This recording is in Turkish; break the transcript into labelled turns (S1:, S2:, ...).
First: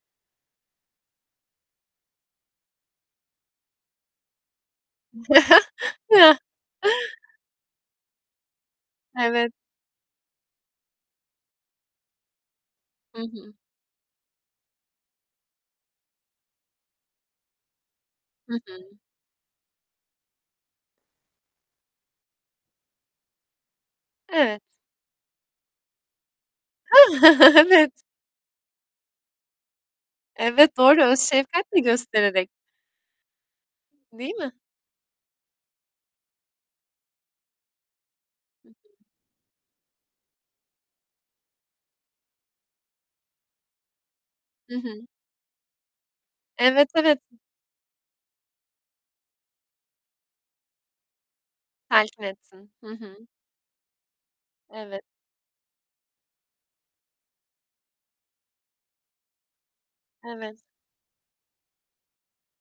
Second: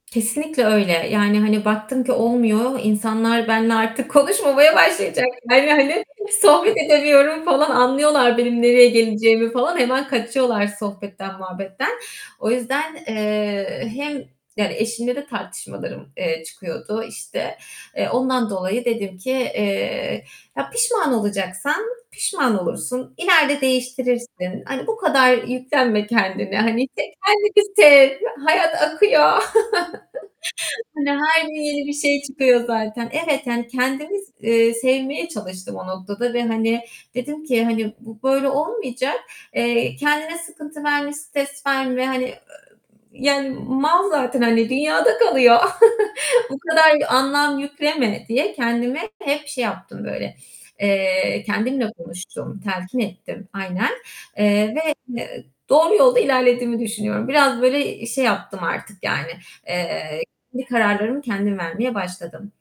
S1: Kesinlikle öyle. Yani, hani, baktım ki olmuyor, insanlar benle artık konuşmamaya başlayacaklar yani. Sohbet edemiyorum falan, anlıyorlar benim nereye geleceğimi
S2: Evet.
S1: falan. Hemen kaçıyorlar sohbetten, muhabbetten. O yüzden,
S2: Hı hı.
S1: eee, hem, yani, eşimle de tartışmalarım, eee, çıkıyordu işte. Eee, ondan
S2: Hı
S1: dolayı
S2: hı.
S1: dedim ki "Eee, ya, pişman olacaksan pişman olursun, ileride
S2: [unintelligible]
S1: değiştirirsin. Hani bu kadar yüklenme kendine. Hani tek kendini
S2: Evet.
S1: sev. Hayat akıyor."
S2: Evet, doğru.
S1: Hani
S2: Öz
S1: her gün
S2: şefkat mi
S1: yeni bir şey
S2: göstererek?
S1: çıkıyor zaten. Evet, yani kendimiz
S2: Değil mi?
S1: eee, sevmeye çalıştım o noktada ve, hani, dedim ki, hani, bu böyle
S2: [unintelligible]
S1: olmayacak. Eee, kendine sıkıntı verme, stres verme. Hani, [unintelligible] yani mal zaten, hani,
S2: Hı hı.
S1: dünyada kalıyor. Bu
S2: Evet,
S1: kadar
S2: evet.
S1: anlam yükleme diye kendime hep şey yaptım böyle, eee, kendimle
S2: Telkin
S1: konuştum,
S2: etsin. Hı
S1: telkin
S2: hı.
S1: ettim. Aynen. Eee, ve,
S2: Evet.
S1: eee, doğru yolda ilerlediğimi düşünüyorum. Biraz böyle, iii, şey yaptım artık yani, eee,
S2: Evet.
S1: kendi kararlarımı kendim vermeye başladım.